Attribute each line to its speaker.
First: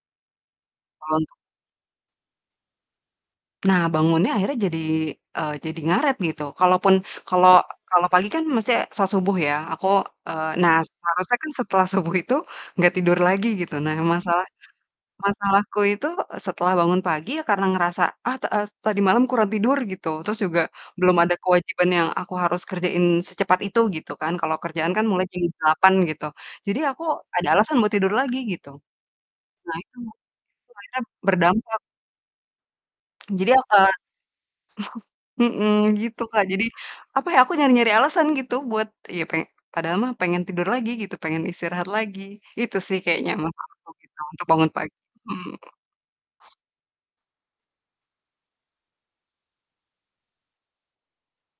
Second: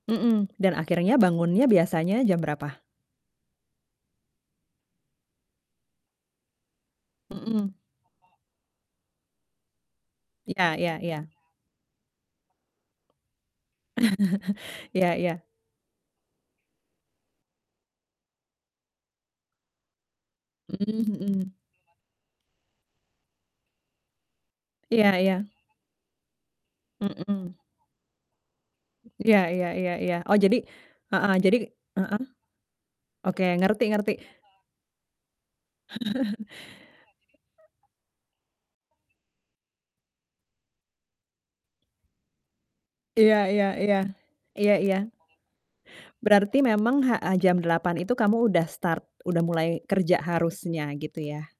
Speaker 1: Mhm, dan akhirnya
Speaker 2: Kalau untuk
Speaker 1: bangunnya biasanya jam berapa?
Speaker 2: Nah, bangunnya akhirnya jadi eee, jadi ngaret gitu. Kalaupun kalau
Speaker 1: Mhm.
Speaker 2: kalau pagi, kan, mesti salat subuh, ya. Aku eee,
Speaker 1: Iya
Speaker 2: nah
Speaker 1: iya iya.
Speaker 2: seharusnya, kan, setelah subuh itu nggak tidur lagi gitu. Nah masalah
Speaker 1: Iya iya.
Speaker 2: masalahku itu e setelah bangun pagi karena ngerasa, "Ah ta e tadi malam kurang tidur," gitu. Terus juga,
Speaker 1: Mmm,
Speaker 2: belum ada
Speaker 1: mhm.
Speaker 2: kewajiban yang aku harus kerjain secepat itu gitu, kan. Kalau kerjaan, kan,
Speaker 1: Iya
Speaker 2: mulai
Speaker 1: iya,
Speaker 2: jam 8.00 gitu. Jadi aku ada
Speaker 1: mhm.
Speaker 2: alasan buat tidur lagi gitu.
Speaker 1: Iya iya
Speaker 2: Nah
Speaker 1: iya
Speaker 2: itu,
Speaker 1: iya.
Speaker 2: itu,
Speaker 1: Oh jadi
Speaker 2: akhirnya
Speaker 1: heeh, jadi
Speaker 2: berdampak.
Speaker 1: heeh. Oke,
Speaker 2: Jadi ya,
Speaker 1: ngerti
Speaker 2: eee
Speaker 1: ngerti.
Speaker 2: mhm, gitu, Kak. Jadi, apa, ya, aku nyari-nyari alasan gitu buat, ya, peng padahal mah pengen tidur lagi gitu, pengen istirahat lagi. Itu, sih, kayaknya
Speaker 1: Iya iya
Speaker 2: masalahku
Speaker 1: iya.
Speaker 2: gitu untuk bangun
Speaker 1: Iya iya.
Speaker 2: pagi, mhm.
Speaker 1: Berarti memang heeh, jam 08:00 itu kamu udah start, udah mulai kerja harusnya gitu, ya?